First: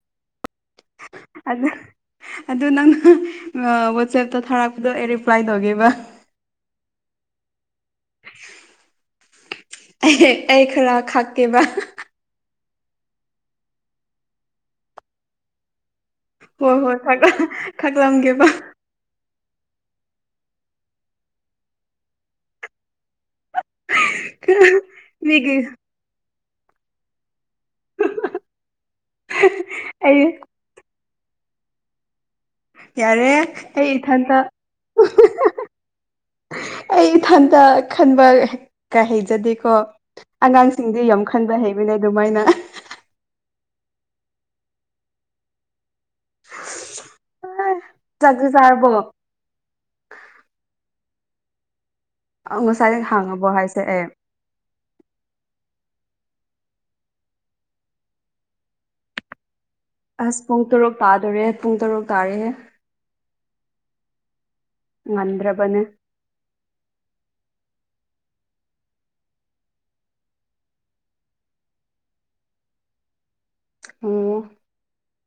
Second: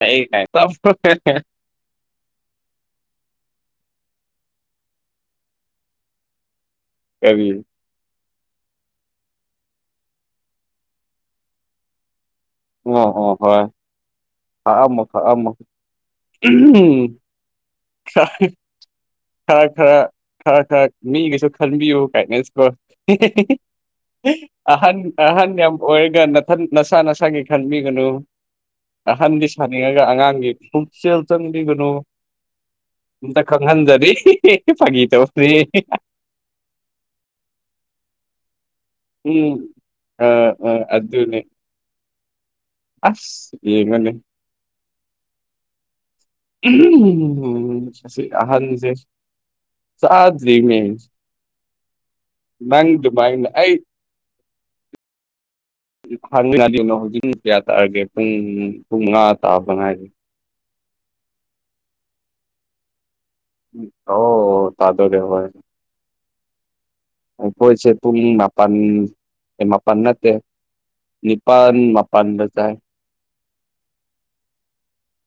ꯇꯩ ꯀꯥꯏ ꯑꯗꯨꯗ ꯑꯗꯨ ꯅꯪꯅ ꯋꯥꯆꯦꯞꯇ ꯊꯥꯔꯛꯄꯗꯣ ꯑꯩ ꯔꯤꯄ꯭ꯂꯥꯏ ꯇꯧꯒꯦꯕ ꯑꯦꯕꯤ ꯑꯩ ꯑꯩ ꯈꯔ ꯈꯥꯛꯀꯦꯕ ꯑꯣ ꯍ ꯍꯣꯏ ꯑꯃ ꯑꯃ ꯍꯣꯏ ꯍꯣꯏ ꯊ ꯊꯥꯛꯂꯝꯒꯦꯕ ꯊ ꯊ ꯈꯔ ꯈꯔ ꯃꯤꯒꯩꯁꯨ ꯈꯟꯕꯤꯌꯨ ꯀꯥꯏꯅꯦꯟꯁꯀꯣ ꯑꯍꯟ ꯑꯍꯟ ꯃꯤꯒꯤ ꯌꯥꯝ ꯑꯣꯏꯔꯒꯊ ꯅꯁꯥ ꯅꯁꯥꯒꯤ ꯈꯟꯕꯤꯒꯅꯨ ꯑꯍꯟꯗꯤ ꯁꯥꯅꯤꯡꯉꯒ ꯑꯩ ꯑꯉꯥꯡꯒꯤ ꯄꯨꯛꯆꯦꯜ ꯆꯪꯕꯤꯒꯅꯨ ꯌꯥꯔꯦ ꯑꯝꯇ ꯑꯩ ꯈꯪꯍꯟꯖꯔꯤ ꯏꯊꯟꯇ ꯐꯥꯒꯤ ꯇꯧꯁꯤ ꯑꯩ ꯏꯊꯟꯇ ꯈꯟꯕ ꯀꯥꯏ ꯎꯝ ꯍꯩꯖꯗꯦꯀꯣ ꯑ ꯑ ꯑꯉꯥꯡꯁꯤꯡꯗꯤ ꯑꯗꯨꯅꯦ ꯌꯥꯝꯣꯈꯟꯕ ꯍꯩꯕꯅꯦ ꯑꯗꯨꯃꯥꯏꯅ ꯑꯁ ꯌꯦꯡꯃꯅꯦ ꯆꯥꯛꯇꯤ ꯆꯥꯔꯕꯣ ꯑꯍꯟꯁꯦ ꯆꯗ꯭ꯔꯤ ꯃ ꯑ ꯉꯁꯥꯏ ꯍꯥꯡꯉꯕꯣ ꯑꯗꯨꯃꯥꯏꯅ ꯑꯩ ꯍꯥꯏꯁꯦ ꯑꯦ ꯍꯪꯃꯤꯅꯗꯅꯣ ꯍꯧꯖꯤꯛ ꯀꯌꯥ ꯇꯥꯛꯑꯒꯦ ꯄꯨꯡ ꯄꯨꯡ ꯃꯉꯥ ꯇꯥꯕ ꯉꯥꯏꯔꯤꯦ ꯑꯁ ꯄꯨꯡ ꯇꯔꯨꯛ ꯇꯥꯗꯣꯔꯦ ꯄꯨꯡ ꯇꯔꯨꯛ ꯇꯥꯔꯦ ꯍꯝ ꯑꯣ ꯇꯥꯗꯣꯔꯦ ꯍꯣꯏ ꯉꯟꯗ꯭ꯔꯕꯅꯦ ꯑꯩꯈꯣꯏꯁꯦ ꯄꯨꯡ ꯃꯥꯄꯜ ꯃꯄꯜ ꯅꯠꯇꯦ ꯅꯤꯄꯥꯟ ꯃꯥꯄꯥꯟꯗ ꯆꯥꯏ ꯑꯣ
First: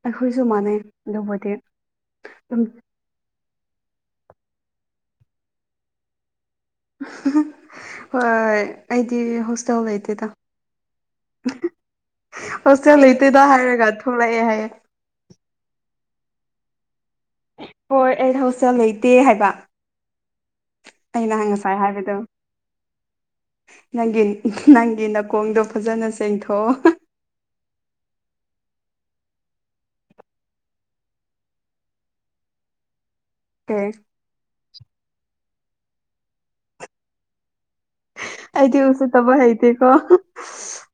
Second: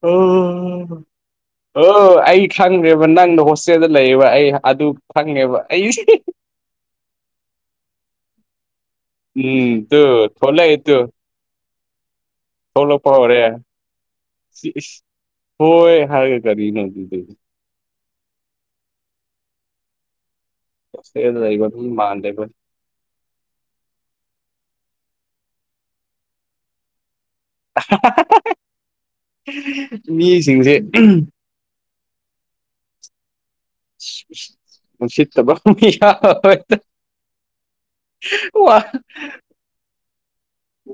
ꯑꯩꯈꯣꯏꯁꯨ ꯃꯥꯟꯅꯩ ꯑꯗꯨꯕꯨꯗꯤ ꯑꯗꯨꯝ ꯍꯣ ꯅꯪꯗꯣ ꯍꯣꯁꯇꯦꯜꯗ ꯂꯩꯕ ꯑꯩ ꯑꯗꯨ ꯐꯪꯉꯦꯕ ꯑꯩ ꯍꯣꯏ ꯑꯩꯗꯤ ꯎꯝ ꯍꯣꯁꯇꯦꯜ ꯇꯨ ꯂꯩꯇꯦꯗ ꯊꯣꯛꯂꯛꯑꯦ ꯇꯨ ꯍꯁꯇꯦꯜ ꯊꯣꯛꯂꯛꯄ ꯍꯧꯔꯦ ꯂꯩꯇꯣꯏꯗ ꯍꯥꯏꯔꯒ ꯊꯣꯛꯂꯛꯑꯦ ꯍꯥꯏꯌꯦ ꯍꯣꯏꯣꯏ ꯍꯔꯦ ꯀꯔꯤ ꯅꯤ ꯇ ꯍꯣꯏ ꯑꯩꯗꯣ ꯍꯥꯎꯁꯇꯦꯜ ꯂꯩꯇꯦ ꯍꯥꯏꯕ ꯑꯩꯅ ꯍꯣꯁꯇꯦꯜꯗ ꯍꯥꯏ ꯂꯩꯕ ꯉꯁꯥꯏ ꯃꯤ ꯍꯥꯏꯕꯗꯣ ꯃꯥꯟꯗꯦꯕ ꯅꯪꯒꯤ ꯅꯪꯒꯤ ꯅꯥꯀꯣꯡꯗꯣ ꯐꯖꯅ ꯆꯦꯡꯊꯣꯛꯑꯣ ꯃꯤꯁꯤꯡꯁꯦ ꯀꯩ ꯎꯁꯤꯠꯇꯕ ꯃꯤ ꯌꯥꯎꯑꯦ ꯑꯩꯗꯤ ꯎꯁꯤꯠꯇꯕ ꯍꯩꯇꯦꯀꯣ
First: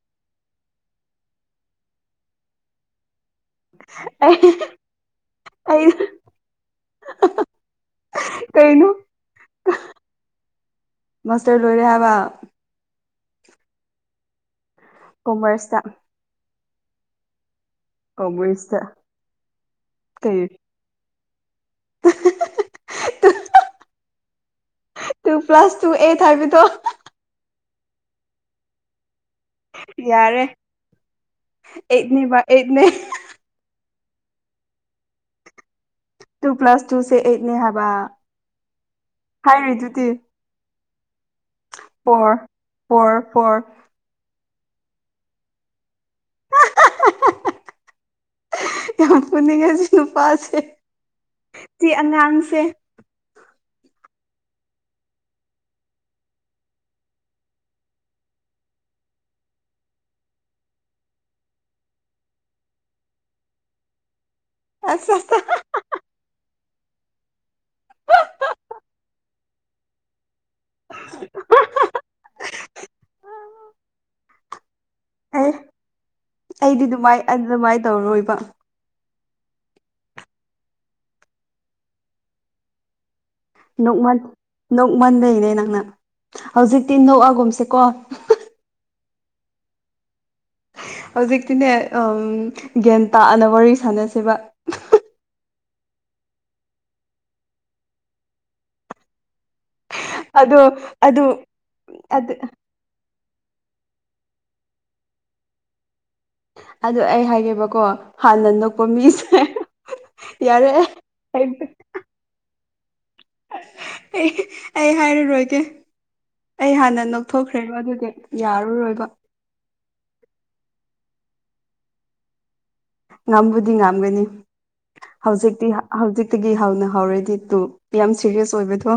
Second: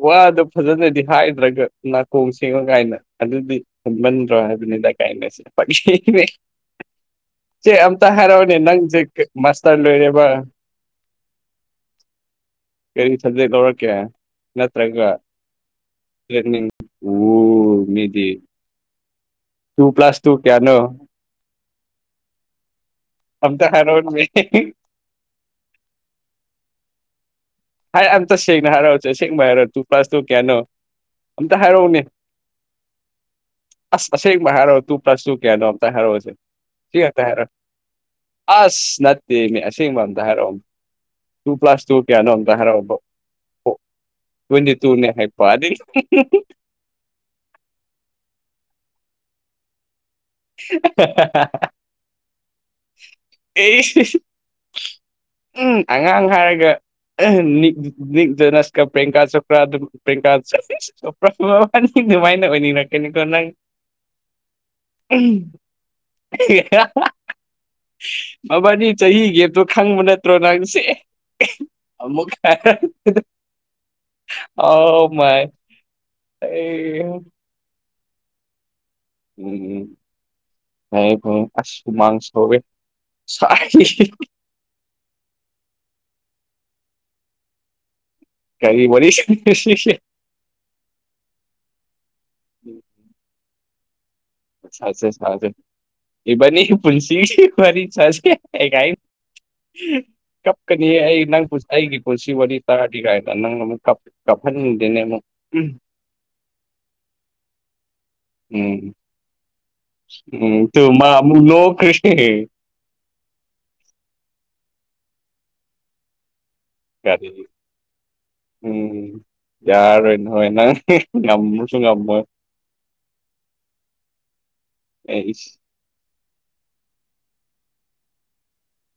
ꯋꯥꯗꯣ ꯐꯖꯅꯗꯤ ꯍꯥꯏꯗ꯭ꯔꯒ ꯅꯥꯀꯣꯡ ꯁꯦꯡꯉ ꯀꯥꯏꯅ ꯑꯗꯨꯗꯤ ꯈꯟꯃꯟꯗ꯭ꯔꯣ ꯑꯩ ꯍꯥꯏꯕꯅꯤꯗ ꯀꯥꯏꯅꯁꯦ ꯑꯩ ꯆꯦ ꯑꯝꯇ ꯍꯥꯏꯔꯛꯑꯣꯅꯦ ꯀꯩꯅꯣ ꯅꯪꯁꯦ ꯃꯥꯁꯇꯔ ꯂꯣꯏꯔꯦꯕ ꯃꯥꯁꯇꯔ ꯂꯣꯏꯔꯦ ꯍꯥꯏꯕ ꯀꯔꯤ ꯁꯕꯖꯦꯛ ꯂꯧꯔꯛꯀꯦ ꯅꯠꯇ꯭ꯔꯒ ꯀꯣꯃꯔꯁꯇ ꯅꯠꯇ꯭ꯔꯒ ꯎ ꯃꯤꯗꯤ ꯀꯣꯃꯔꯁꯇ ꯇꯨ ꯄꯂꯁ ꯇꯨ ꯀꯩ ꯀꯌꯥꯅꯣ ꯑꯝꯇ ꯍꯔ ꯃ ꯇꯨ ꯄ꯭ꯂꯥꯁ ꯇꯨ ꯑꯦꯠ ꯍꯥꯏꯕꯗꯣ ꯍꯥꯏ ꯑꯝ ꯆ ꯁꯦꯡꯅꯦ ꯍꯥꯏꯔꯥꯎ ꯆꯁꯦꯡꯕ ꯍꯥꯏꯔꯣ ꯇꯨ ꯄ꯭ꯂꯥꯁ ꯇꯨ ꯌꯥꯔꯦ ꯀꯌꯥꯅꯣ ꯑꯝꯇ ꯍꯥꯏꯔꯛꯎꯅꯦ ꯑꯩꯠꯅꯦꯕ ꯑꯩꯠꯅꯦ ꯑꯁ ꯑꯁꯦꯠꯕ ꯍꯥꯏꯔꯑꯣ ꯇꯨ ꯄ꯭ꯂꯁ ꯇꯨ ꯀꯌꯥꯣꯝꯇ ꯍꯥꯏꯔꯛꯑꯣꯁꯤ ꯇꯨ ꯄ꯭ꯂꯁ ꯁꯤ ꯇꯨꯁꯦ ꯈꯛꯇ ꯑꯩꯠꯅꯦ ꯍꯥꯏꯔꯛꯑꯣ ꯍꯥꯏꯕ ꯑꯁ ꯅꯠꯇꯦꯅꯦ ꯑꯁꯦꯡꯕ ꯍꯥꯏꯔꯤꯗꯨꯗꯤ ꯑꯝꯇ ꯍꯥꯏꯔꯛꯑꯣ ꯇꯨ ꯄꯤ꯭ꯂꯥꯁ ꯇꯨ ꯄꯌꯥꯅꯣ ꯐꯣꯔ ꯇ ꯍꯥꯏꯔ ꯐꯣꯔ ꯐꯣꯔ ꯇꯌꯦꯟꯇꯤꯇꯨ ꯅꯦ ꯍꯥꯏꯕ ꯑꯗꯩ ꯌꯥꯝ ꯐꯨꯅꯤꯡꯉꯦ ꯁꯤ ꯅꯨꯄꯥꯁꯦ ꯁꯤ ꯑꯉꯥꯡꯁꯦ ꯏ ꯏ ꯏꯁ ꯎꯝ ꯑꯉꯥꯡ ꯍꯥꯏꯔꯒ [unintelligible] [unintelligible] ꯑꯁ ꯑꯁ ꯎꯝ ꯃꯕꯥꯅꯤ ꯆꯍꯤꯒꯤꯦꯇꯣ ꯈꯪꯕ ꯅꯠꯇ꯭ꯔꯣ ꯅꯪꯁꯦ ꯑꯃꯨꯀ ꯑ ꯃꯥꯏ ꯑꯦ ꯑꯩꯗꯤ ꯑꯩ ꯑꯗꯨꯃꯥꯏ ꯑꯗꯨ ꯑꯗꯨꯃꯥꯏꯅ ꯇꯧꯔꯣꯏꯕ ꯎꯝ ꯎꯝ ꯅ ꯐ ꯑꯁꯁꯨꯨꯃꯥꯡ ꯁꯧꯋꯦ ꯁꯥꯏ ꯅꯣꯛꯃꯟ ꯅꯣꯛꯃꯟ ꯂꯩꯅꯦ ꯅꯪꯅ ꯍꯧꯖꯤꯛꯇꯤ ꯅꯣꯛꯑꯒꯨꯝꯁꯦꯀꯣ ꯀꯔꯤ ꯋꯥꯔꯤꯔꯤ ꯍꯧꯖꯤꯛꯇꯤꯅꯦ ꯒ꯭ꯌꯥꯟ ꯇꯥꯛꯑꯅ ꯋꯥꯔꯤ ꯁꯥꯟꯅꯁꯦꯕ ꯁꯦ ꯁꯥꯁꯦ ꯏꯕꯅꯤ ꯄꯨꯟꯁꯤ ꯐꯔꯤ ꯆꯁ ꯀꯦ ꯀꯥꯏ ꯑꯗꯣ ꯀꯞꯀꯅꯤ ꯑꯩ ꯑꯗꯨ ꯅꯪ ꯄꯨꯁꯤ ꯑꯩꯒꯤ ꯄꯨꯜꯁꯤ ꯑꯗꯨ ꯋꯥꯔꯤꯅꯤ ꯇꯔꯗꯤ ꯀꯥꯏꯗ ꯅꯪ ꯑꯃꯨꯛ ꯀꯥꯞꯍꯟꯅꯤꯡꯗꯦꯅꯦ ꯑꯃꯨꯛ ꯎꯝ ꯑꯗꯨ ꯑꯩ ꯍꯥꯏꯒꯦꯕꯀꯣ ꯍꯥꯟꯅ ꯎꯝ ꯅꯣꯛꯄ ꯃꯤꯁꯦ ꯎꯝ ꯌꯥꯔꯦ ꯇꯨ ꯃꯥ ꯑꯃꯨꯛ ꯑꯩ ꯅꯣꯛꯈꯔꯤꯁꯦ ꯑꯩ ꯍꯥꯏꯔꯔꯣꯏꯒꯦ ꯑꯩ ꯍꯥꯟꯅ ꯀꯔꯤ ꯅꯣꯛꯊꯣꯛꯈ꯭ꯔꯦꯕ ꯑꯗꯨꯗꯤ ꯌꯥꯔꯨꯔꯣꯏꯕ ꯌꯥꯔꯣꯏꯅꯣꯏ ꯅꯪ ꯉꯝꯃꯁꯨ ꯉꯝꯃꯣ ꯉꯝꯕꯨꯗꯤ ꯉꯝꯒꯅꯤ ꯑꯩꯁ ꯍꯧꯖꯤꯛꯇꯤ ꯍꯧꯖꯤꯛꯇꯒꯤ ꯍꯧꯅ ꯍꯧꯥꯎꯔꯗꯤ ꯇꯨ ꯌꯥꯝ ꯁꯦꯔꯤꯌꯁ ꯑꯣꯏꯕꯗꯣ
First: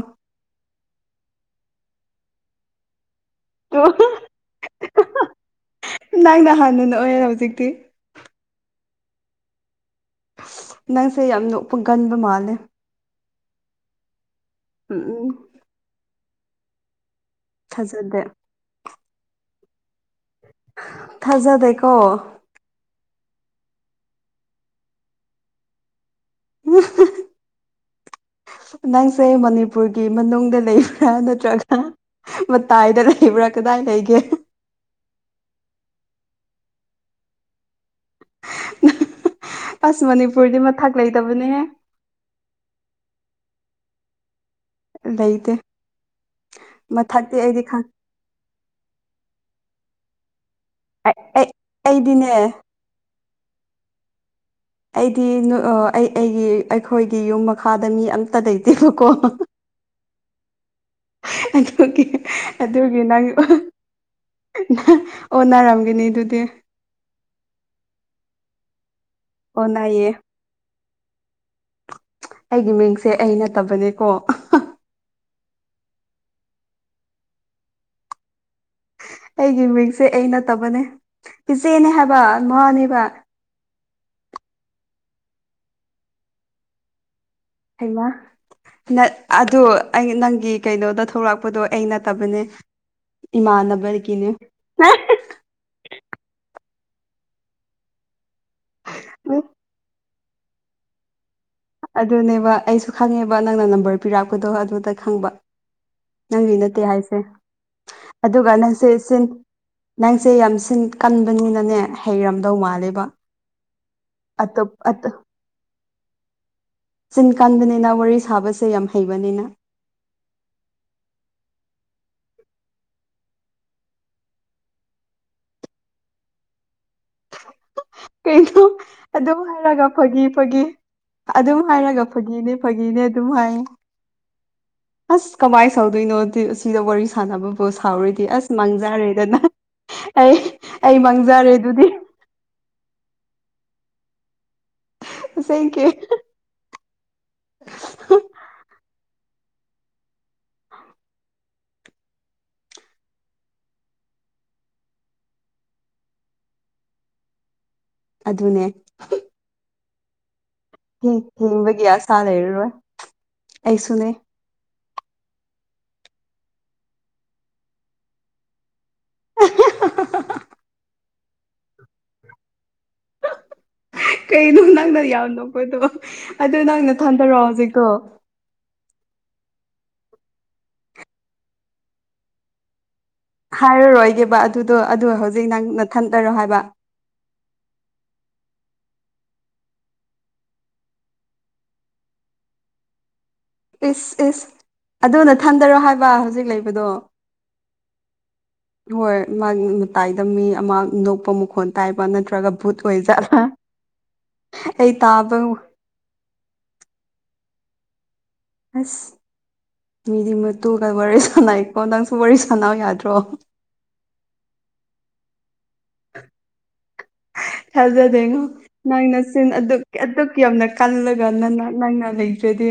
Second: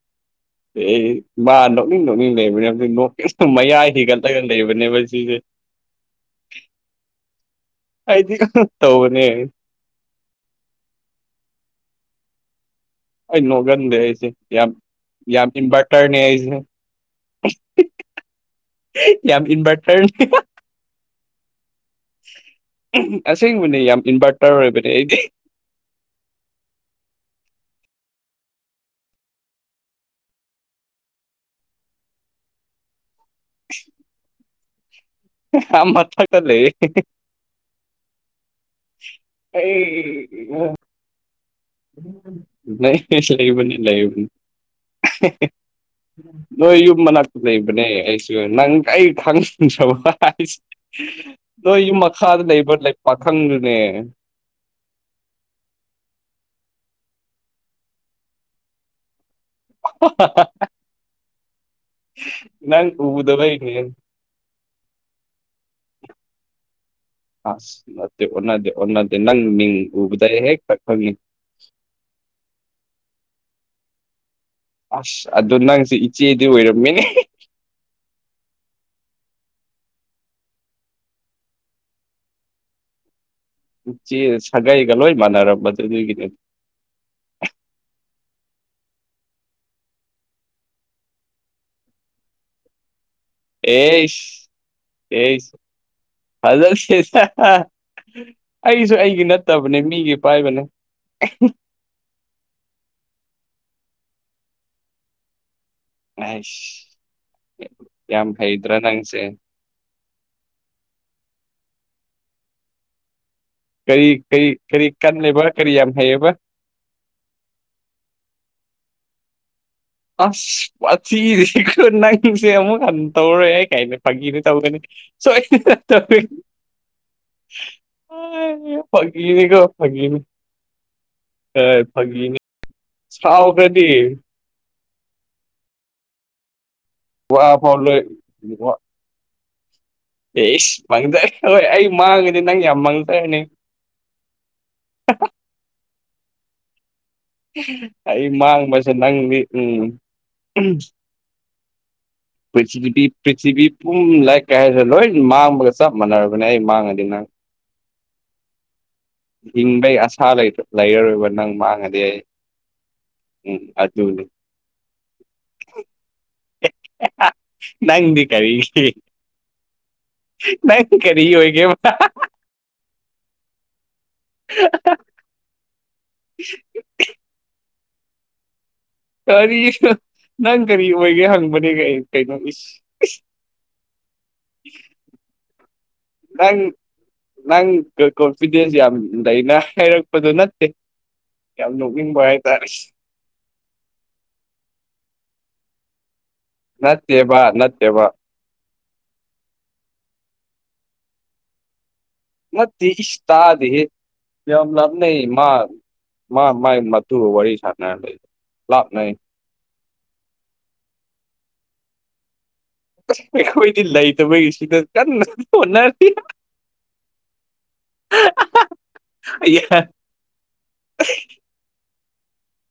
ꯃꯥ ꯅꯣꯛꯅꯤꯡ ꯅꯣꯛꯅꯤꯡ ꯂꯩꯕꯅꯦꯕ ꯅꯣꯔꯠ ꯏꯁꯇꯨ ꯃꯌꯥꯏ ꯍꯦꯟꯒꯠꯂꯒ ꯂꯩꯕꯅꯦꯕ ꯁꯤꯁꯦ ꯗꯥꯡ ꯍꯥꯟꯗꯨꯅ ꯑꯣꯏꯔꯦ ꯍꯧꯖꯤꯛꯇꯤ ꯑꯗꯤ ꯇꯧꯕꯅꯦ ꯅꯪꯁꯦ ꯌꯥꯝ ꯅ ꯎꯄꯒꯟꯕ ꯃꯥꯜꯂꯦ ꯑꯩ ꯅꯣꯒꯟꯦ ꯍꯥꯏꯁꯦ ꯌꯥꯝ ꯎꯝ ꯎꯝ ꯌꯥꯝꯕꯇꯔꯅꯦ ꯍꯥꯏꯁ ꯊꯥꯖꯗꯦ ꯌꯥꯝ ꯏꯟꯚꯔꯇꯔ ꯊꯥꯖꯗꯦꯀꯣ ꯑꯁꯦꯡꯕꯅꯦ ꯌꯥꯝ ꯏꯟꯚꯔꯇꯔ ꯑꯣꯏꯕꯅꯦ ꯑꯩꯗꯤ ꯎ ꯅꯪꯁꯦ ꯃꯅꯤꯄꯨꯔꯒꯤ ꯃꯅꯨꯡꯗ ꯂꯩꯕ꯭ꯔꯥ ꯅꯠꯇ꯭ꯔꯒ ꯃꯇꯥꯏꯗ ꯂꯩꯕ꯭ꯔꯥ ꯀꯗꯥꯏ ꯂꯩꯒꯦ ꯃꯊ ꯀꯜꯂꯤ ꯑꯁ ꯂꯩ ꯃꯅꯤꯄꯨꯔꯗꯤ ꯃꯊꯛ ꯂꯩꯇꯕꯅꯦꯍ ꯅ ꯂꯩ ꯂꯩꯕꯅꯤ ꯂꯩꯕꯅꯤ ꯂꯩꯇꯦ ꯅꯣꯏ ꯌꯨꯝ ꯃꯊꯛꯇꯤ ꯃꯅꯥꯛꯇ ꯑꯩꯗꯤ ꯂꯩꯕꯅꯦ ꯈꯪ ꯑꯩ ꯅꯪ ꯑꯩ ꯈꯪꯟꯖꯕ ꯍꯥꯏꯁꯦ ꯑꯩ ꯅꯣꯏꯒꯤꯨꯝ ꯑꯩꯗꯤꯅꯦ ꯃꯈꯥꯗ ꯂꯩꯕ ꯄꯥꯊꯪꯗꯨꯅꯦ ꯑꯩꯗꯤ ꯑꯩ ꯑꯩꯒꯤ ꯑꯩꯈꯣꯏꯒꯤ ꯌꯨꯝ ꯃꯈꯥꯗ ꯃꯤ ꯑꯝꯇ ꯂꯩꯇꯦꯕꯀꯣ ꯑꯣ ꯑꯗꯨꯒꯤ ꯑꯗꯨꯒꯤ ꯅꯪ ꯑꯣꯟꯅꯅꯥꯔꯝꯒꯅꯤ ꯑꯗꯨꯗꯤ ꯑꯁ ꯅ ꯑꯣꯗꯤ ꯑꯣꯗꯤ ꯅꯪ ꯃꯤ ꯑꯣꯟꯅꯩꯌꯦ ꯎꯕꯗ ꯍꯦꯛ ꯀ ꯈꯪꯉꯦ ꯑꯩꯒꯤ ꯃꯤꯡꯁꯦ ꯑꯩ ꯅꯠꯇꯕꯅꯦꯀꯣ ꯑꯁ ꯑꯗꯨꯗꯣ ꯅꯪꯁꯨ ꯏꯆꯦꯗꯤ ꯑꯣꯏꯔꯝꯃꯤꯅꯦ ꯑꯩꯒꯤ ꯃꯤꯡꯁꯦ ꯑꯩ ꯅꯠꯇꯕꯅꯦ ꯏꯆꯦꯅꯦ ꯍꯥꯏꯕ ꯃꯥꯅꯦꯕ ꯎꯆꯦ ꯁꯥꯒꯩꯒ ꯂꯣꯏ ꯃꯥꯟꯅꯔꯝꯕ ꯑꯗꯨ ꯑꯗꯨꯒꯤꯅꯦ ꯍꯃ ꯑꯗ ꯑꯩ ꯅꯪꯒꯤ ꯀꯩꯅꯣꯗ ꯊꯣꯛꯂꯛꯄꯗꯣ ꯑꯩ ꯅꯠꯇꯕꯅꯦ ꯏꯃꯥꯟꯅꯕꯕꯔ ꯀꯅꯦ ꯀꯁ ꯐꯖꯛꯁꯤ ꯑꯩꯁꯨ ꯑꯩꯒꯤ ꯅꯠꯇꯕꯅꯦ ꯃꯤꯒꯤ ꯄꯥꯏꯕꯅꯦ ꯑꯗꯨꯅꯦꯕ ꯑꯩꯁꯨ ꯈꯪꯉꯦꯕ ꯅꯪꯅ ꯅꯝꯕꯔ ꯄꯤꯔꯛꯄꯗꯣ ꯑꯗꯨꯗ ꯈꯪꯕ ꯅꯪꯗꯤ ꯅꯠꯇꯦ ꯑꯩꯁ ꯍꯥꯏꯁꯦ ꯌꯥꯝ ꯑꯗꯨꯒ ꯍꯩꯗ꯭ꯔꯥ ꯅꯪꯁꯦ ꯁꯤꯟ ꯅꯪꯁꯦ ꯌꯥꯝ ꯁꯤꯟ ꯀꯟꯕꯅꯤꯅꯅꯦ ꯍꯩꯔꯝꯗꯧ ꯃꯥꯜꯂꯦꯕ ꯀꯩ ꯀꯩ ꯑꯇꯣꯞ ꯀꯔꯤ ꯑꯇꯣꯞ ꯀꯟꯂꯦꯕ ꯀꯔꯤ ꯌꯥꯝ ꯍꯩꯌꯦꯕ ꯆꯤꯟ ꯀꯟꯕꯅꯤꯅ ꯋꯥꯔꯤ ꯁꯥꯕꯁꯦ ꯌꯥꯝ ꯍꯩꯕꯅꯤꯅ ꯑꯁ ꯋꯥꯊꯗꯤꯀꯣ ꯅꯪꯁꯦ ꯑꯃꯨꯛ ꯍꯟꯅ ꯇꯧꯔꯛꯑꯦ ꯀꯥꯏꯅ ꯐꯥꯒꯤ [unintelligible] ꯇꯧꯒꯅꯤ ꯁꯣꯏ [unintelligible] ꯀꯩꯅꯣ ꯑꯗꯨꯝ ꯐꯥꯒꯤꯅꯤꯀꯣ ꯍꯥꯏꯔꯒ ꯐꯥꯒꯤꯅꯤ ꯐꯒꯤ ꯐꯒꯤ ꯑꯗꯨꯝ ꯑ ꯍꯥꯏꯔꯒ ꯐꯥꯒꯤꯅꯤ ꯐꯥꯒꯤꯅꯦ ꯐꯥꯒꯤꯅꯦ ꯑꯗꯨꯝ ꯍꯥꯏ ꯁꯥꯎꯈ꯭ꯔꯗꯤ ꯑꯁ ꯀꯃꯥꯏꯅ ꯁꯧꯗꯣꯏꯅꯣ ꯁꯤꯗ ꯋꯥꯔꯤ ꯁꯥꯟꯅꯕꯕꯨꯣꯠ ꯋꯥꯐꯥꯎ ꯂꯣꯏ ꯁꯥꯎꯔꯤꯗꯤ ꯑꯁ ꯋꯥ ꯃꯥꯡꯖꯔꯦꯗꯅ ꯑꯩ ꯑꯦꯁ ꯑꯩ ꯃꯥꯡꯖꯔꯦ ꯍꯣꯏ ꯑꯗꯨꯗꯤ ꯑꯩ ꯃꯥꯡꯉꯗꯤ ꯅꯪ ꯌꯥꯝꯃꯥꯡ ꯆꯅꯦ ꯊꯦꯡꯀꯤ꯭ꯌꯨ ꯑꯩ ꯃꯥꯡꯕꯁꯦ ꯅꯪꯗꯤ ꯎꯝ [inaudible] ꯄ꯭ꯔꯤꯊꯤꯕꯤ ꯄ꯭ꯔꯤꯊꯤꯕꯤ ꯄꯨꯝ ꯂꯥꯏꯔꯤꯛ ꯀꯥꯏ ꯍꯥꯏꯔꯁꯤ ꯂꯣꯏ ꯃꯥꯡꯕꯒ ꯆꯞ ꯃꯥꯟꯅꯔꯕꯅꯦ ꯑꯩ ꯃꯥꯡꯉꯗꯤ ꯅꯪ ꯑꯗꯨꯅꯦ ꯍꯤꯡꯕꯩ ꯑꯁꯥ ꯂꯩ ꯂꯩꯔꯔꯣꯏꯕ ꯅꯪ ꯍꯤꯡꯕꯒꯤ ꯃꯥꯡꯉꯗꯤ ꯑꯩ ꯑꯁꯥ ꯂꯩꯔꯔꯣꯏ ꯎꯝ ꯑꯩꯁꯨꯅꯦ ꯑꯗꯨꯅꯦ [unintelligible] ꯅꯪꯗꯤ ꯀꯔꯤ [unintelligible] ꯅꯪ ꯀꯔꯤ ꯑꯣꯏꯒꯦ [unintelligible] ꯀꯩꯅꯣ ꯅꯪꯅ ꯌꯥꯝ ꯅꯄꯗꯣ ꯑꯗꯨ ꯅꯪ ꯅꯊꯟꯗꯔꯣ ꯍꯧꯖꯤꯛꯇꯣ ꯀꯔꯤ ꯅꯪ ꯀꯔꯤ ꯑꯣꯏꯒꯦ ꯍꯪꯕꯅꯦ ꯀꯩ ꯀꯩꯅꯣ ꯏꯁ ꯍꯥꯏꯔꯔꯣꯏꯒꯦꯕ ꯑꯗꯨꯗꯣ ꯑꯗꯨ ꯍꯧꯖꯤꯛ ꯅꯪ ꯅꯊꯟꯇꯔꯣ ꯅꯪ ꯍꯥꯏꯕ ꯅꯪ ꯀꯣꯟꯐꯤꯗꯦꯟꯁ ꯌꯥꯝ ꯂꯩꯅ ꯍꯥꯏꯔꯛꯄꯗꯨ ꯅꯠꯇꯦ ꯌꯥꯝ ꯅꯣꯛꯅꯤꯡꯕ ꯍꯥꯏꯇꯥꯔꯦ ꯏꯁ ꯏꯁ ꯑꯗꯨ ꯅꯊꯟꯗꯔꯣ ꯍꯥꯏꯕ ꯍꯧꯖꯤꯛ ꯂꯩꯕ ꯅꯠꯇꯦꯕ ꯅꯠꯇꯦꯕ ꯍꯣꯏ ꯃꯥꯒꯤ ꯃꯇꯥꯏꯗ ꯃꯤ ꯑꯃ ꯅꯣꯛꯄ ꯃꯈꯣꯟ ꯇꯥꯏꯕ ꯅꯠꯇ꯭ꯔ ꯅꯠꯇꯦ ꯏꯁ ꯇꯥꯗꯦꯍꯦ ꯂꯥꯝ ꯑꯩ ꯂꯥꯞꯅꯩ ꯇꯥꯕ ꯃꯥ ꯃꯥ ꯃꯥꯥꯏ ꯃꯇꯨꯒ ꯋꯥꯔꯤ ꯁꯥꯥꯟꯅꯔꯅ ꯂꯩ ꯑꯁ ꯂꯥꯞꯅꯩ ꯃꯤꯗꯤ ꯃꯇꯨꯒ ꯋꯥꯔꯤ ꯁꯥꯅꯩꯀꯣ ꯅꯪꯁꯨ ꯋꯥꯔꯤ ꯁꯅꯧ ꯌꯥꯗꯔ ꯑꯩꯈꯣꯏꯗꯤ ꯂꯩꯇꯕꯒꯤ ꯁꯤꯗ ꯀꯟꯅ ꯍꯣꯠꯅꯔꯤ [inaudible] ꯊꯥꯖꯗꯦꯉꯣ ꯅꯪꯅ ꯆꯤꯟ ꯑꯗꯨꯛ ꯑꯗꯨꯛ ꯌꯥꯝꯅ ꯀꯜꯂꯒ ꯅ ꯅꯪꯅ ꯂꯩ ꯇꯗꯤ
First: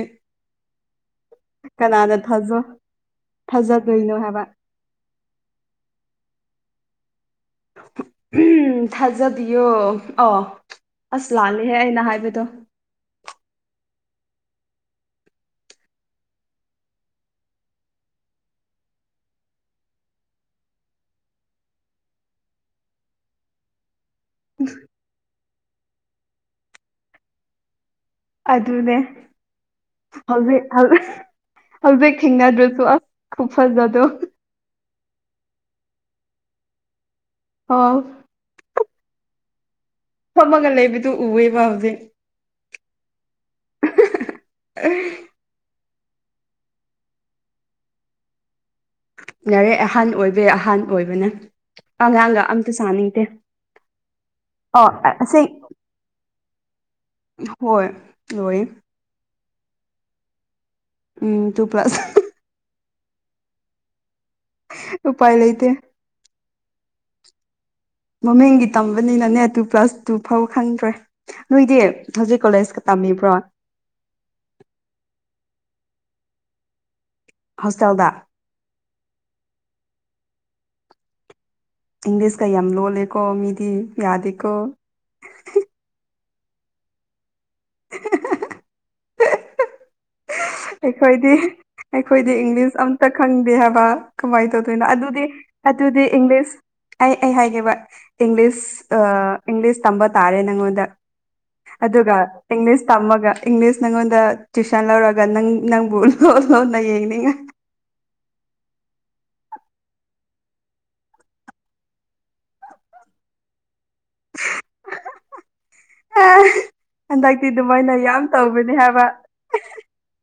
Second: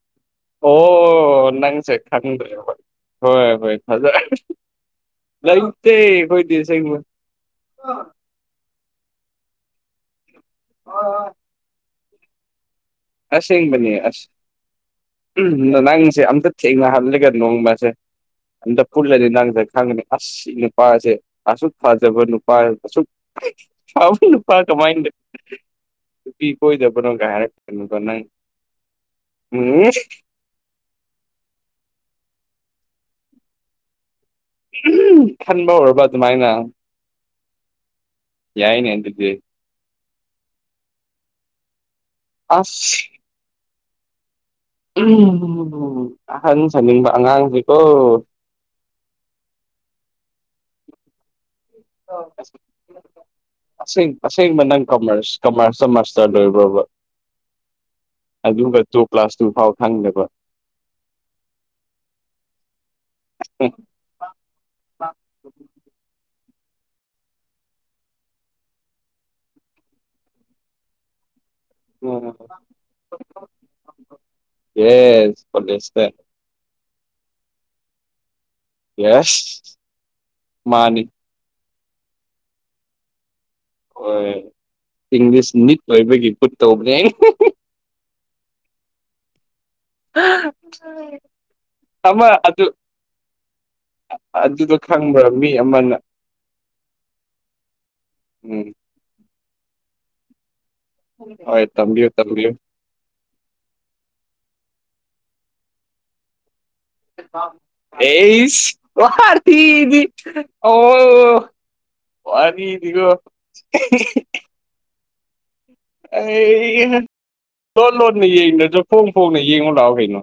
ꯑꯣ ꯅꯪꯁꯦ ꯈꯪꯗ꯭ꯔꯦ ꯊꯥꯖ ꯍꯣꯏ ꯍꯣꯏ ꯍꯣꯏ ꯐꯖ ꯊꯥꯖꯗꯣꯏꯅꯣ ꯍꯥꯏꯕ ꯂꯩꯇꯦ ꯈꯣꯏꯗꯤ ꯑꯁꯦꯡꯕ ꯎꯝ ꯊꯥꯖꯕꯤꯌꯣ ꯑꯣ ꯑꯁ ꯂꯥꯜꯂꯦꯍꯦ ꯑꯩꯅ ꯍꯥꯏꯕꯗꯣ ꯑꯁꯦꯡꯕꯅꯦ ꯑꯁ ꯎꯝ ꯅꯪꯁꯦ ꯑꯝꯇ ꯊꯦꯡꯅꯍꯜꯂꯦꯒ ꯅꯣꯡꯃꯁꯦ ꯑꯝꯇ ꯄꯨꯜꯂꯗꯤ ꯅꯪꯖꯦ ꯈꯪꯒꯅꯤ ꯑꯁ ꯁꯤ ꯅꯨꯄꯥꯁꯦ ꯑꯁꯨꯛ ꯐꯖꯕ ꯅꯨꯄꯥ ꯑꯁꯨꯛ ꯐꯕ ꯅꯨꯄꯥ ꯀꯃꯥꯏꯅ ꯅꯨꯄꯤ ꯀꯣꯏꯗꯕꯅꯣ ꯀꯥꯏ ꯍꯔꯀꯅꯨꯀꯣ ꯅꯪ ꯑꯗꯨꯅꯦ ꯎꯝ ꯍꯧꯖꯤꯛ ꯍꯧꯖꯤꯛ ꯊꯦꯡꯅꯗ꯭ꯔꯁꯨ ꯑꯁ ꯈꯨ ꯐꯖꯗꯣ [unintelligible] ꯈꯟꯕ ꯍꯧꯔꯕ ꯑꯗꯨꯃꯥꯏꯅ ꯑꯣ ꯌꯥꯏꯅꯦ ꯑꯗꯨꯗꯤ ꯐꯝꯃꯒ ꯂꯩꯕꯗꯨ ꯎꯋꯦꯕ ꯍꯧꯖꯤꯛ ꯑꯁ [unintelligible] ꯑꯍꯟ ꯁꯥꯅꯤꯡꯕ ꯑꯉꯥꯡꯁꯤꯀꯣ ꯌꯥꯔꯦ ꯑꯍꯥꯟ ꯑꯣꯏꯕꯩ ꯑꯍꯥꯟ ꯑꯣꯏꯕꯅꯦ ꯑꯉꯥꯡꯒ ꯑꯝꯇ ꯁꯥꯅꯤꯡꯇꯦ ꯑꯁꯦꯡ ꯑꯁꯦꯡꯕ ꯅꯪ ꯀꯃꯔꯁ ꯀꯃꯔꯁꯇ ꯃꯥꯁꯇꯔ ꯂꯣꯏꯕ꯭ꯔꯣꯕ ꯍꯣꯏ ꯂꯣꯏꯌꯦ ꯑꯗꯨꯒ ꯇꯨ ꯀ꯭ꯂꯥꯁ ꯇꯨ ꯐꯥꯎ ꯈꯪꯗꯕ ꯎꯝ ꯇꯨ ꯄ꯭ꯂꯁ ꯑꯣ ꯎꯄꯥꯏ ꯂꯩꯇꯦ ꯃꯃꯤꯡꯒꯤ ꯇꯝꯕꯅꯤꯅꯅꯦ ꯇꯨ ꯄ꯭ꯂꯁ ꯇꯨ ꯐꯥꯎ ꯈꯪꯗ꯭ꯔꯦ ꯅꯣꯏꯗꯤ ꯍꯧꯖꯤꯛ ꯀꯣꯂꯦꯖꯀ ꯇꯝꯃꯤꯕ꯭ꯔꯣ ꯌꯦꯁ ꯀꯣꯂꯦꯖꯇ ꯍꯣꯁꯇꯦꯜꯗ ꯌꯦꯁ ꯃꯥꯅꯤ ꯏꯪꯂꯤꯁꯀ ꯌꯥꯝ ꯂꯣꯜꯂꯦꯀꯣ ꯃꯤꯗꯤ ꯍꯣꯏ ꯌꯥꯗꯦꯀꯣ ꯏꯪꯂꯤꯁ ꯅꯤꯠ ꯑꯣꯏꯕꯒꯤ ꯠ ꯇꯧꯕꯅꯦ [inaudible] ꯑ ꯑꯩꯈꯣꯏꯗꯤ ꯑꯩꯈꯣꯏꯗꯤ ꯏꯪꯂꯤꯁ ꯑꯝꯇ ꯈꯪꯗꯦ ꯍꯥꯏꯕ ꯀꯃꯥꯏꯅ ꯑꯗꯨꯗꯣ ꯇꯧꯗꯣꯏꯅꯣ ꯑꯗꯨꯗꯤ ꯈꯪꯕ꯭ꯔꯥ ꯃꯤ ꯑꯃꯅ ꯑꯗꯨꯗꯤ ꯏꯪꯂꯤꯁ ꯑꯩ ꯑꯩ ꯍꯥꯏꯒꯦꯕ ꯎꯝ ꯏꯪꯂꯤꯁ ꯏꯪꯂꯤꯁ ꯇꯝꯕ ꯇꯥꯔꯦ ꯅꯪꯉꯣꯟꯗ ꯍꯣꯏ ꯇꯝꯕꯤꯌꯨ ꯑꯗꯨꯒ ꯇꯝꯕꯤꯌꯨ ꯏꯪꯂꯤꯁ ꯇꯝꯃꯒ ꯏꯪꯂꯤꯁ ꯅꯪꯉꯣꯟꯗ ꯇ꯭ꯋꯁꯟ ꯂꯧꯔꯒ ꯅꯪ ꯅꯪꯕꯨ ꯂꯣꯟ ꯂꯣꯟꯅ ꯌꯦꯡꯉ ꯑꯩꯁ ꯋꯥꯔꯊꯗꯤ ꯑꯣ ꯋꯥꯅꯤꯗꯤꯒꯣ ꯑꯩ ꯍꯟꯗꯛꯇꯤ ꯂꯣꯟ ꯑꯗꯨꯃꯥꯏꯅ ꯌꯥꯝ ꯂꯣꯟꯅ ꯇꯧꯕꯅꯦ ꯌꯦꯡꯗꯁꯨ ꯍꯥꯏꯕ ꯐꯣꯡ ꯐꯣꯡꯅ ꯌꯦꯡꯉꯨ ꯂꯥꯛꯑꯣ ꯀꯩꯅꯣ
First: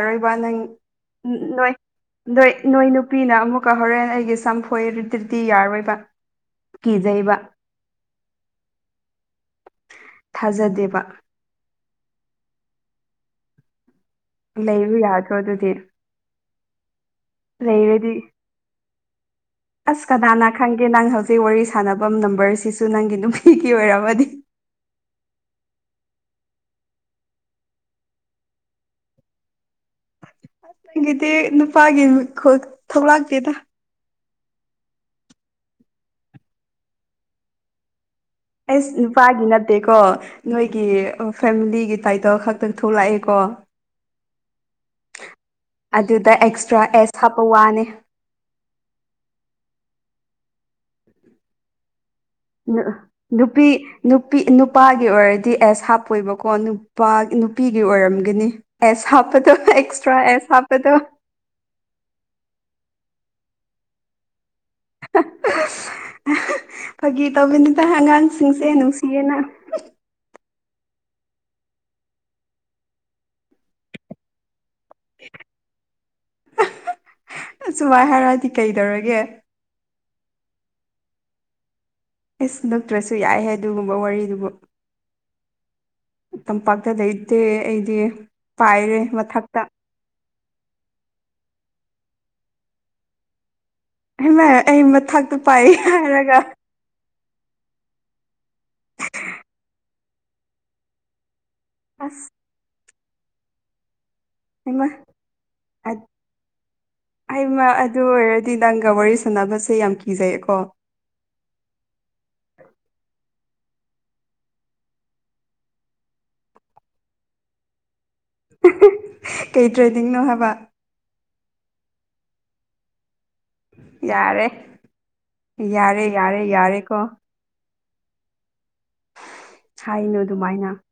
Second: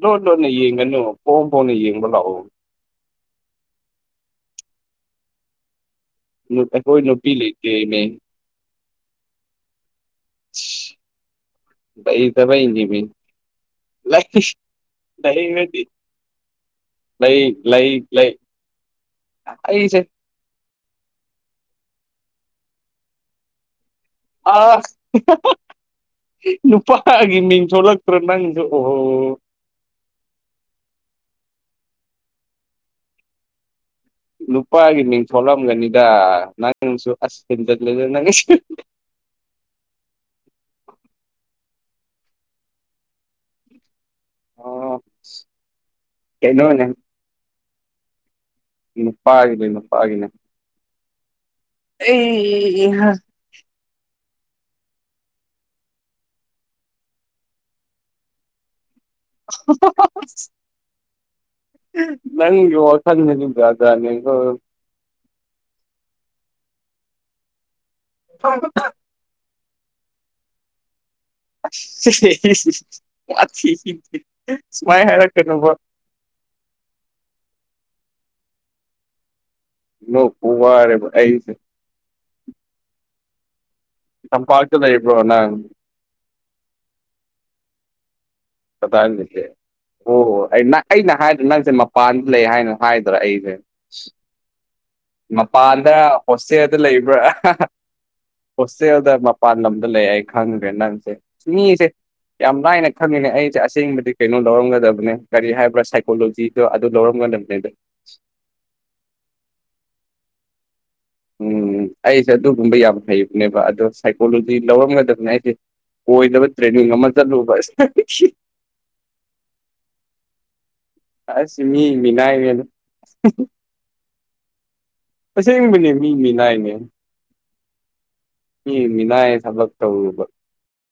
ꯂꯣꯟ ꯂꯣꯟꯅ ꯅꯪ ꯌꯦꯡꯒꯅꯨ ꯄꯣꯡ ꯅꯣꯏ ꯄꯣꯡꯅ ꯌꯦꯡꯕ ꯂꯥꯛꯑꯣ ꯅꯣꯏ ꯅꯣꯏ ꯅꯨꯄꯤꯅ ꯑꯃꯨꯛꯀ ꯍꯣꯔꯦꯟ ꯑꯩꯒꯤ ꯁꯝꯐꯣꯏꯗꯤꯤ ꯌꯥꯔꯣꯏꯕ ꯀꯣꯏ ꯅꯨꯄꯤ ꯀꯤꯖꯩꯕ ꯂ ꯀ ꯊꯥꯖꯗꯦꯕ ꯇ ꯃꯤꯗꯤ ꯂꯩꯕ ꯌꯥꯗ꯭ꯔꯣ ꯑꯗꯨꯗꯤ ꯂꯩ ꯂꯩ ꯂꯩꯔꯗꯤ ꯂꯩ ꯑꯩꯁꯦ ꯑꯁ ꯀꯅꯥꯅ ꯈꯪꯒꯦ ꯅꯪ ꯍꯧꯖꯤꯛ ꯋꯥꯔꯤ ꯁꯥꯟꯅꯐꯝ ꯅꯝꯕꯔꯁꯤꯁꯨ ꯅꯪꯒꯤ ꯅꯨꯄꯤꯒꯤ ꯑꯣꯏꯔꯝꯔꯕꯗꯤ ꯑ ꯅꯨꯄꯥꯒꯤ ꯃꯤꯟ ꯆꯣꯂꯛꯇ꯭ꯔ ꯅꯪꯁꯨ ꯑꯣꯣ ꯒꯤꯗꯤ ꯅꯨꯄꯥꯒꯤ ꯊꯧꯂꯥꯛꯇꯦꯗ ꯅꯨꯄꯥꯒꯤ ꯃꯤꯡ ꯊꯣꯛꯣꯂꯝꯒꯅꯤꯗ ꯅꯪꯁꯨ ꯑꯁ ꯍꯤꯟꯖꯜꯂꯦꯗ ꯅꯪ ꯑꯩꯁ ꯅꯨꯄꯥꯒꯤ ꯅꯠꯇꯦꯀꯣ ꯅꯣꯏꯒꯤ ꯐꯦꯃꯤꯂꯤꯒꯤ ꯇꯥꯏꯇꯜ ꯈꯛꯇ ꯊꯣꯛꯂꯛꯑꯦ ꯀꯣ ꯑꯣ ꯑꯗꯨꯗ ꯑꯦꯛꯁꯇ꯭ꯔꯥ ꯀꯩꯅꯣꯅꯦ ꯑꯦꯁ ꯍꯥꯞꯄ ꯋꯥꯅꯤ ꯅꯨꯄꯥꯒꯤꯅꯦ ꯅꯨꯄꯥꯒꯤꯅꯦ ꯑꯦ ꯅꯨꯄꯤ ꯅꯨꯄꯤ ꯅꯨꯄꯥꯒꯤ ꯑꯣꯏꯔꯗꯤ ꯑꯦꯁ ꯍꯥꯞꯄꯣꯏꯕꯀꯣ ꯅꯨꯄꯥ ꯅꯨꯄꯤꯒꯤ ꯑꯣꯏꯔꯝꯒꯅꯤ ꯑꯦꯁ ꯍꯥꯞꯄꯗꯣ ꯑꯦꯛꯁꯇ꯭ꯔꯥ ꯑꯦꯁ ꯍꯥꯞꯄꯗꯣ ꯅ ꯌꯁꯖꯤꯗꯅꯤ ꯐꯥꯒꯤ ꯇꯧꯕꯤꯅꯤꯅ ꯑꯉꯥꯡꯁꯤꯡꯁꯦ ꯅꯨꯡꯁꯤꯌꯦꯅ ꯑꯊ ꯁꯨꯃꯥꯏꯅ ꯍꯥꯏꯔꯛꯀꯅꯕ ꯑꯁꯨ ꯋꯥꯏ ꯍꯥꯏꯔꯗꯤ ꯀꯩꯗꯧꯔꯒꯦ ꯂꯨ ꯋꯥꯔꯦꯕ ꯑꯩꯁ ꯏꯁ ꯅꯛꯇ꯭ꯔꯁꯨ ꯌꯥꯏ ꯍꯥꯏ ꯋꯥꯔꯤ ꯅꯝ ꯄꯥꯇꯗꯦ ꯏꯕꯣꯅ ꯇꯝꯄꯥꯛꯇ ꯂꯩꯇꯦ ꯑꯩꯗꯤ ꯄꯥꯏꯔꯦ ꯆꯗꯥꯅꯤꯁꯦ ꯃꯊꯛꯇ ꯑꯣꯍꯣꯏ ꯑꯩ ꯅꯪ ꯑꯩꯅ ꯍꯥꯏꯗꯥ ꯅꯪꯁꯦ ꯃꯄꯥꯟꯗ ꯂꯩ ꯍꯥꯏꯅ ꯍꯥꯏꯗ꯭ꯔꯥ ꯑꯩꯁꯦ ꯍꯃ ꯑꯃ ꯃꯄꯥꯟꯗ ꯍꯁ ꯗ ꯂꯩꯕ꯭ꯔꯥ ꯍꯣꯁꯇꯦꯜꯗ ꯃꯄꯥꯟ ꯂꯝꯗ ꯂꯩ ꯑꯩ ꯈꯪꯗ꯭ꯔꯦ ꯅꯪꯁꯦ ꯃꯤꯁꯦ ꯑꯁ ꯌꯥꯝ ꯂꯥꯏꯅ ꯈꯪꯉꯤꯅꯦ ꯑꯩꯁꯦ ꯑꯁꯦꯡꯕꯗꯤ ꯀꯩꯅꯣ ꯍꯩꯃ ꯂꯧꯔꯝꯒꯗꯕꯅꯦ ꯀꯔꯤ ꯍꯥꯏꯕ꯭ꯔꯥ ꯁꯥꯏꯀꯣꯂꯣꯖꯤꯗꯣ ꯑꯗꯨ ꯍꯩꯃ ꯂꯧꯔꯝꯒꯗꯕꯅꯦꯗꯣ ꯑꯗꯨ ꯑꯣꯏꯔꯗꯤ ꯅꯪꯒ ꯋꯥꯔꯤ ꯁꯥꯟꯅꯕꯁꯦ ꯌꯥꯝ ꯀꯤꯖꯩꯌꯦ ꯀꯣ ꯎꯝ ꯑꯩꯁꯦ ꯑꯗꯨꯒꯨꯝꯕ ꯌꯥꯝ ꯍꯩꯕꯅꯦꯕ ꯑꯗꯣ ꯁꯥꯏꯀꯣꯂꯣꯖꯤ ꯂꯧꯔꯝꯒꯗꯕꯅꯦ ꯑꯩꯗꯤꯦ ꯑꯣꯏꯗꯕ ꯇ꯭ꯔꯦꯅꯤꯡ ꯑꯃ ꯆꯠꯂꯨꯕ ꯀꯩ ꯇ꯭ꯔꯦꯅꯤꯡꯡꯅꯣ ꯍꯥꯏꯕ ꯑꯁ ꯃꯤ ꯃꯤꯅꯥ ꯃꯅ ꯌꯥꯔꯦ ꯑꯁꯦꯡꯕꯅꯦ ꯌꯥꯔꯦ ꯃꯤ ꯌꯥꯔꯦ ꯃꯤꯅꯥꯏꯅꯦ ꯌꯥꯔꯦꯀꯣ ꯃꯤꯅꯥꯏ ꯊꯕꯛ ꯍꯥꯏꯅꯨ ꯇꯧꯔꯨꯕ ꯑꯗꯨꯃꯥꯏꯅ